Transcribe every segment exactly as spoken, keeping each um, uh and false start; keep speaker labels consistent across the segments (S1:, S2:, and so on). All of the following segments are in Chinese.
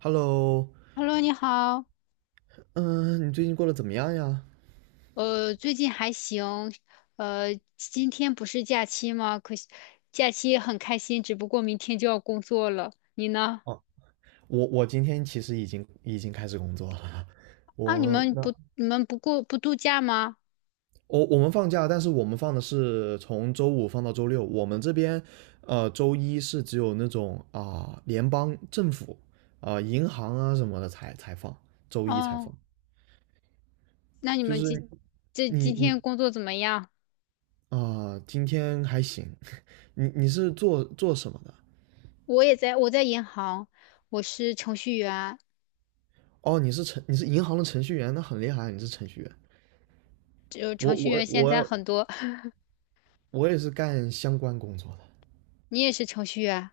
S1: Hello,
S2: Hello，你好，
S1: 嗯，你最近过得怎么样呀？
S2: 呃，最近还行，呃，今天不是假期吗？可惜假期很开心，只不过明天就要工作了。你呢？
S1: 哦，我我今天其实已经已经开始工作了。
S2: 啊，你
S1: 我
S2: 们
S1: 那
S2: 不，你们不过不度假吗？
S1: 我我们放假，但是我们放的是从周五放到周六。我们这边，呃，周一是只有那种啊、联邦政府啊、银行啊什么的才才放，周一才放。
S2: 哦，那你
S1: 就
S2: 们今
S1: 是
S2: 这
S1: 你
S2: 今
S1: 你
S2: 天工作怎么样？
S1: 啊、今天还行。你你是做做什么的？
S2: 我也在，我在银行，我是程序员，
S1: 哦，你是程你是银行的程序员，那很厉害，你是程序员。
S2: 就程
S1: 我
S2: 序
S1: 我
S2: 员现在很
S1: 我
S2: 多。
S1: 我也是干相关工作的，
S2: 你也是程序员，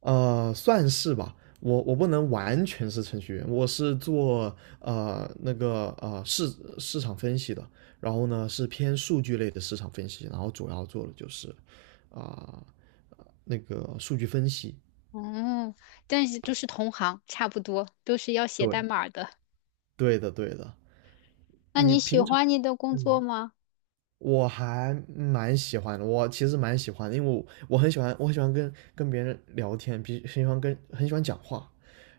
S1: 呃，算是吧。我我不能完全是程序员，我是做呃那个呃市市场分析的，然后呢是偏数据类的市场分析，然后主要做的就是啊、呃那个数据分析。
S2: 哦，但是都是同行，差不多，都是要写
S1: 对，
S2: 代码的。
S1: 对的对的，
S2: 那
S1: 你
S2: 你喜
S1: 平常
S2: 欢你的工作
S1: 嗯
S2: 吗？
S1: 我还蛮喜欢的，我其实蛮喜欢的因为我我很喜欢，我很喜欢跟跟别人聊天，比很喜欢跟很喜欢讲话。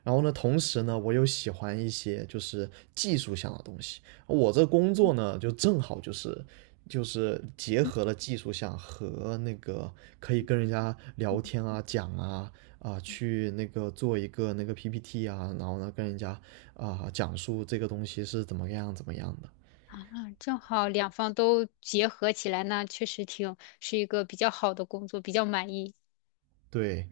S1: 然后呢，同时呢，我又喜欢一些就是技术项的东西。我这工作呢，就正好就是就是结合了技术项和那个可以跟人家聊天啊、讲啊啊、呃去那个做一个那个 P P T 啊，然后呢跟人家啊、呃讲述这个东西是怎么样怎么样的。
S2: 正好两方都结合起来，那确实挺是一个比较好的工作，比较满意。
S1: 对，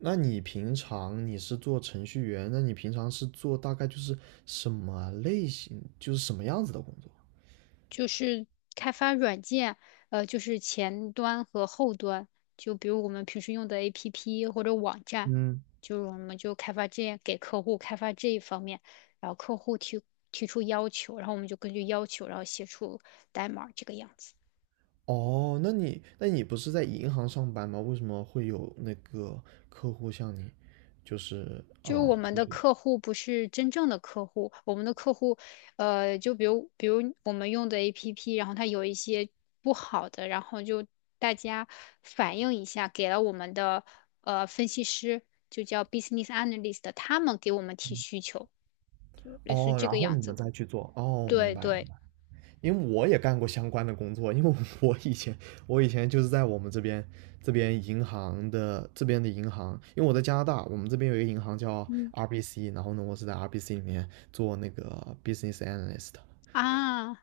S1: 那你平常你是做程序员，那你平常是做大概就是什么类型，就是什么样子的工作？
S2: 就是开发软件，呃，就是前端和后端，就比如我们平时用的 A P P 或者网站，
S1: 嗯，
S2: 就是我们就开发这样给客户开发这一方面，然后客户提提出要求，然后我们就根据要求，然后写出代码这个样子。
S1: 哦，那你那你不是在银行上班吗？为什么会有那个客户向你就是
S2: 就是我
S1: 啊、
S2: 们
S1: 提
S2: 的
S1: 出？
S2: 客户不是真正的客户，我们的客户，呃，就比如比如我们用的 A P P，然后它有一些不好的，然后就大家反映一下，给了我们的呃分析师，就叫 business analyst，他们给我们提需求，就类似于
S1: 哦，
S2: 这
S1: 然
S2: 个
S1: 后
S2: 样
S1: 你
S2: 子
S1: 们
S2: 的。
S1: 再去做。哦，明
S2: 对
S1: 白明
S2: 对，
S1: 白。因为我也干过相关的工作，因为我以前我以前就是在我们这边这边银行的这边的银行，因为我在加拿大，我们这边有一个银行叫
S2: 嗯
S1: R B C,然后呢，我是在 R B C 里面做那个 business analyst。
S2: 啊，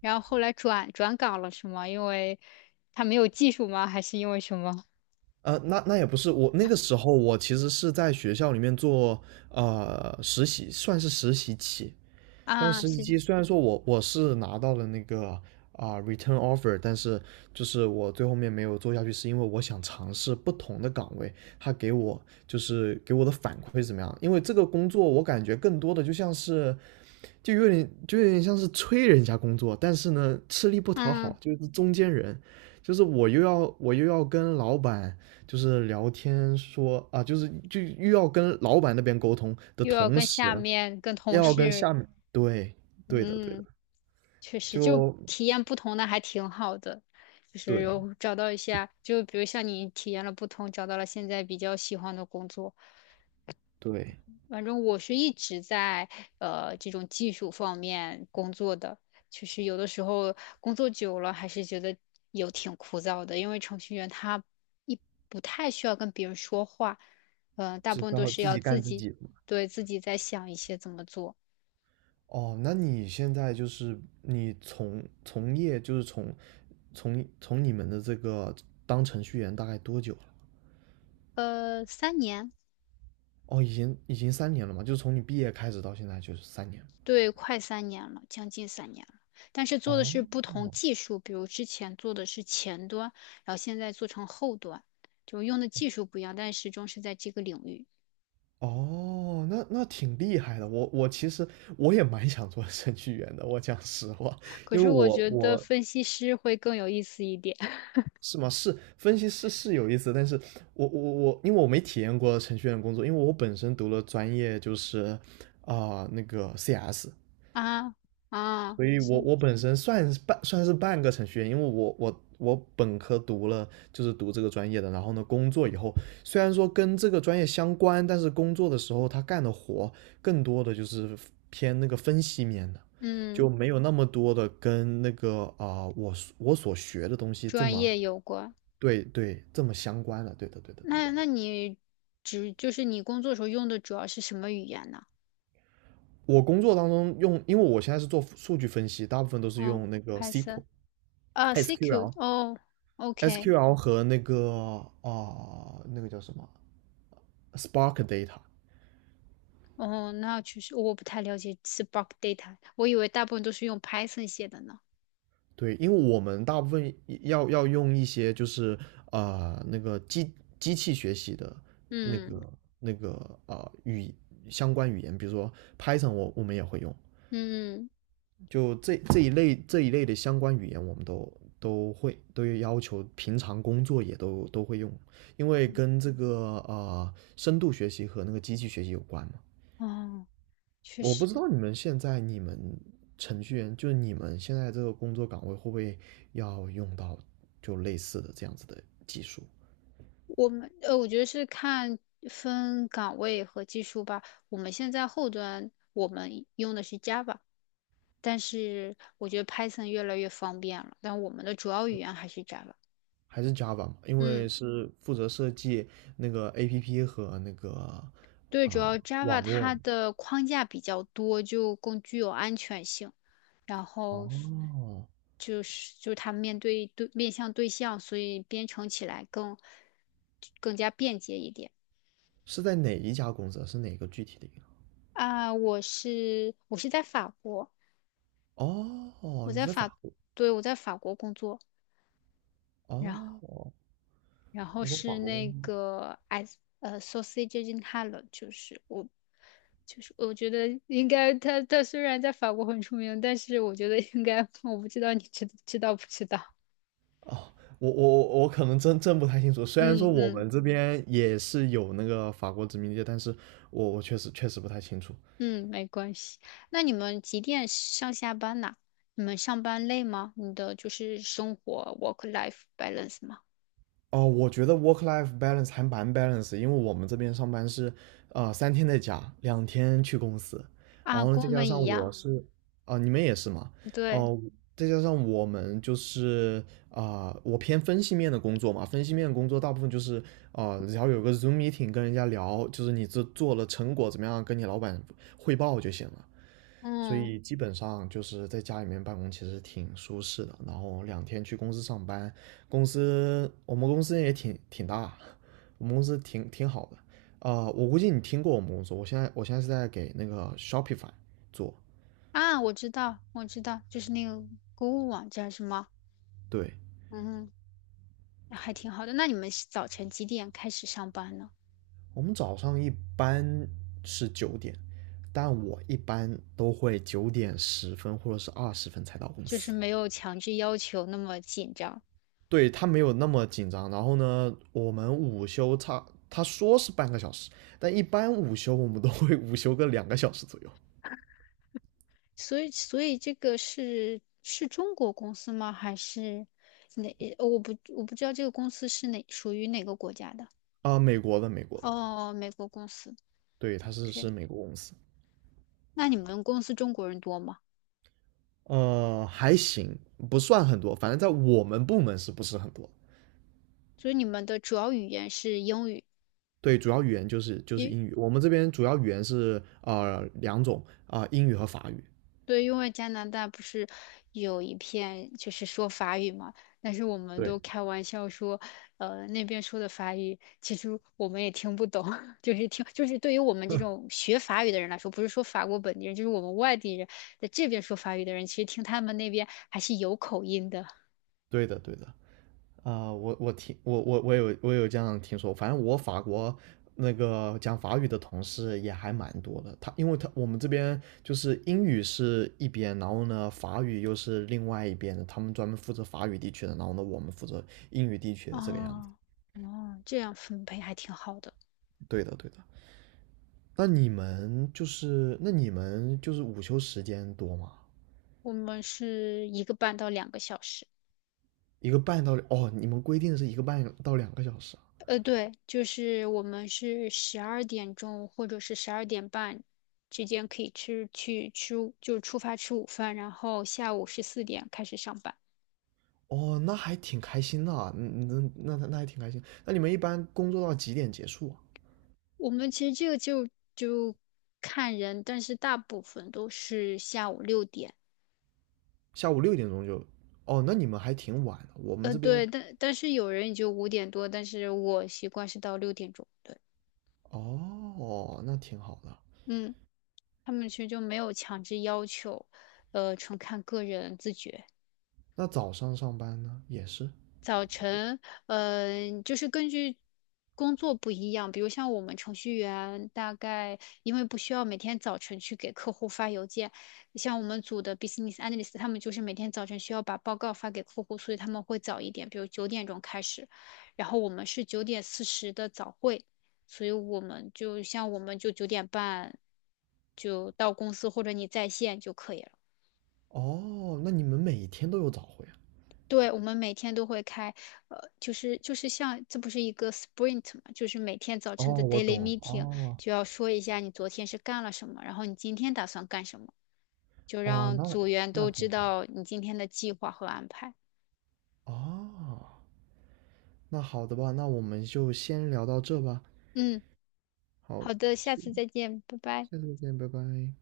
S2: 然后后来转转岗了是吗？因为他没有技术吗？还是因为什么？
S1: 呃，那那也不是我那个时候，我其实是在学校里面做呃实习，算是实习期。算
S2: 啊，
S1: 实习
S2: 是，
S1: 机，虽然说我我是拿到了那个啊、return offer,但是就是我最后面没有做下去，是因为我想尝试不同的岗位，他给我就是给我的反馈是怎么样？因为这个工作我感觉更多的就像是就有点就有点像是催人家工作，但是呢吃力不讨好，
S2: 嗯，
S1: 就是中间人，就是我又要我又要跟老板就是聊天说啊，就是就又要跟老板那边沟通的
S2: 又要
S1: 同
S2: 跟
S1: 时。
S2: 下面跟同
S1: 要跟
S2: 事，
S1: 下面，对，对的，对的，
S2: 嗯，确实，就
S1: 就
S2: 体验不同的还挺好的，就是
S1: 对
S2: 有找到一下，就比如像你体验了不同，找到了现在比较喜欢的工作。
S1: 对，
S2: 反正我是一直在呃这种技术方面工作的，就是有的时候工作久了还是觉得有挺枯燥的，因为程序员他一不太需要跟别人说话，嗯、大
S1: 只
S2: 部分
S1: 需
S2: 都
S1: 要
S2: 是
S1: 自
S2: 要
S1: 己
S2: 自
S1: 干自
S2: 己
S1: 己的嘛。
S2: 对自己在想一些怎么做。
S1: 哦，那你现在就是你从从业就是从从从你们的这个当程序员大概多久了？
S2: 呃，三年。
S1: 哦，已经已经三年了嘛，就是从你毕业开始到现在就是三年。
S2: 对，快三年了，将近三年了。但是做的
S1: 哦
S2: 是不同技术，比如之前做的是前端，然后现在做成后端，就用的技术不一样，但始终是在这个领域。
S1: 哦，那那挺厉害的。我我其实我也蛮想做程序员的，我讲实话，
S2: 可
S1: 因
S2: 是
S1: 为
S2: 我
S1: 我
S2: 觉得
S1: 我
S2: 分析师会更有意思一点。
S1: 是吗？是分析师是有意思，但是我我我，因为我没体验过程序员的工作，因为我本身读了专业就是啊、呃那个 C S,
S2: 啊啊，
S1: 所以我
S2: 是，
S1: 我本身算是半算是半个程序员，因为我我我本科读了就是读这个专业的，然后呢工作以后虽然说跟这个专业相关，但是工作的时候他干的活更多的就是偏那个分析面的。
S2: 嗯，
S1: 就没有那么多的跟那个啊、呃我我所学的东西这
S2: 专
S1: 么
S2: 业有关。
S1: 对对，这么相关的，对的对的对的。
S2: 那那你只就是你工作时候用的主要是什么语言呢？
S1: 我工作当中用，因为我现在是做数据分析，大部分都是
S2: 嗯
S1: 用那个
S2: ，Python 啊
S1: SQL、
S2: ，C Q
S1: SQL、
S2: 哦，OK。
S1: S Q L 和那个啊、呃那个叫什么 Spark Data。
S2: 哦，那确实我不太了解 Spark Data，我以为大部分都是用 Python 写的呢。
S1: 对，因为我们大部分要要用一些就是啊呃那个机机器学习的那
S2: 嗯
S1: 个那个啊、呃语相关语言，比如说 Python,我我们也会用，
S2: 嗯，
S1: 就这这一类这一类的相关语言，我们都都会都要求，平常工作也都都会用，因为跟这个呃深度学习和那个机器学习有关嘛。
S2: 哦，确
S1: 我不
S2: 实，
S1: 知道你们现在你们程序员，就是你们现在这个工作岗位会不会要用到就类似的这样子的技术，
S2: 我们呃，我觉得是看分岗位和技术吧。我们现在后端我们用的是 Java，但是我觉得 Python 越来越方便了，但我们的主要语言还是 Java。
S1: 还是 Java 嘛？因
S2: 嗯。
S1: 为是负责设计那个 A P P 和那个
S2: 对，主要
S1: 啊、
S2: Java
S1: 网络
S2: 它
S1: 嘛
S2: 的框架比较多，就更具有安全性。然后
S1: 哦，
S2: 就是就是它面对对面向对象，所以编程起来更更加便捷一点。
S1: 是在哪一家公司啊是哪个具体的银行？
S2: 啊，我是我是在法国，
S1: 哦，
S2: 我
S1: 你是
S2: 在
S1: 在
S2: 法，
S1: 法国？
S2: 对，我在法国工作。然后。
S1: 哦，
S2: 然后
S1: 你在法
S2: 是
S1: 国公司？
S2: 那个 as 呃 s a u s a g e in h a l l e 就是我就是我觉得应该，他他虽然在法国很出名，但是我觉得应该我不知道你知知道不知道？
S1: 哦，我我我可能真真不太清楚。虽然说
S2: 嗯
S1: 我
S2: 嗯
S1: 们这边也是有那个法国殖民地，但是我我确实确实不太清楚。
S2: 嗯，没关系。那你们几点上下班呐？你们上班累吗？你的就是生活 work life balance 吗？
S1: 哦，我觉得 work life balance 还蛮 balance,因为我们这边上班是，呃，三天在家，两天去公司，然
S2: 啊，
S1: 后呢，
S2: 跟
S1: 再
S2: 我
S1: 加
S2: 们一
S1: 上我
S2: 样。
S1: 是，啊、你们也是嘛，
S2: 对，
S1: 哦、再加上我们就是，啊、我偏分析面的工作嘛，分析面的工作大部分就是，啊、只要有个 Zoom meeting 跟人家聊，就是你这做了成果怎么样，跟你老板汇报就行了，所
S2: 嗯
S1: 以基本上就是在家里面办公，其实挺舒适的。然后两天去公司上班，公司我们公司也挺挺大，我们公司挺挺好的。啊、我估计你听过我们公司，我现在我现在是在给那个 Shopify 做。
S2: 啊，我知道，我知道，就是那个购物网站是吗？
S1: 对，
S2: 嗯。还挺好的。那你们是早晨几点开始上班呢？
S1: 我们早上一般是九点，但我一般都会九点十分或者是二十分才到公
S2: 就是
S1: 司。
S2: 没有强制要求那么紧张。
S1: 对他没有那么紧张。然后呢，我们午休差他说是半个小时，但一般午休我们都会 午休个两个小时左右
S2: 所以所以这个是是中国公司吗？还是哪？呃我不我不知道这个公司是哪属于哪个国家的。
S1: 啊。呃美国的，美国的，
S2: 哦，美国公司。
S1: 对，他是
S2: OK，
S1: 是美国公司，
S2: 那你们公司中国人多吗？
S1: 呃，还行，不算很多，反正在我们部门是不是很多？
S2: 所以你们的主要语言是英语，
S1: 对，主要语言就是就是
S2: 因
S1: 英语，我们这边主要语言是呃两种啊、呃英语和法语。
S2: 对，因为加拿大不是有一片就是说法语嘛，但是我们
S1: 对，
S2: 都开玩笑说，呃，那边说的法语其实我们也听不懂。就是听，就是对于我们这种学法语的人来说，不是说法国本地人，就是我们外地人在这边说法语的人，其实听他们那边还是有口音的。
S1: 对的，对的。啊、我我听我我我有我有这样听说，反正我法国那个讲法语的同事也还蛮多的。他因为他我们这边就是英语是一边，然后呢法语又是另外一边的，他们专门负责法语地区的，然后呢我们负责英语地区的这个样子。
S2: 哦，哦，这样分配还挺好的。
S1: 对的，对的。那你们就是那你们就是午休时间多吗？
S2: 我们是一个半到两个小时。
S1: 一个半到哦，你们规定的是一个半到两个小时啊
S2: 呃，对，就是我们是十二点钟或者是十二点半之间可以吃去吃午就出发吃午饭，然后下午十四点开始上班。
S1: 哦，那还挺开心的啊，嗯嗯，那那那还挺开心。那你们一般工作到几点结束啊？
S2: 我们其实这个就就看人，但是大部分都是下午六点。
S1: 下午六点钟就，哦，那你们还挺晚的。我们
S2: 呃，
S1: 这
S2: 对，
S1: 边，
S2: 但但是有人也就五点多，但是我习惯是到六点钟。对，
S1: 哦，那挺好的。
S2: 嗯，他们其实就没有强制要求，呃，纯看个人自觉。
S1: 那早上上班呢，也是。
S2: 早晨，嗯、就是根据工作不一样，比如像我们程序员，大概因为不需要每天早晨去给客户发邮件，像我们组的 business analyst，他们就是每天早晨需要把报告发给客户，所以他们会早一点，比如九点钟开始，然后我们是九点四十的早会，所以我们就像我们就九点半就到公司或者你在线就可以了。
S1: 哦，那你们每天都有早会啊？
S2: 对，我们每天都会开，呃，就是就是像这不是一个 sprint 嘛，就是每天早晨的
S1: 哦，我
S2: daily
S1: 懂。
S2: meeting
S1: 哦
S2: 就要说一下你昨天是干了什么，然后你今天打算干什么，就
S1: 哦，
S2: 让
S1: 那
S2: 组员
S1: 那
S2: 都
S1: 挺
S2: 知
S1: 好。
S2: 道你今天的计划和安排。
S1: 哦，那好的吧，那我们就先聊到这吧。
S2: 嗯，
S1: 好，
S2: 好的，下
S1: 下
S2: 次再见，拜拜。
S1: 下次再见，拜拜。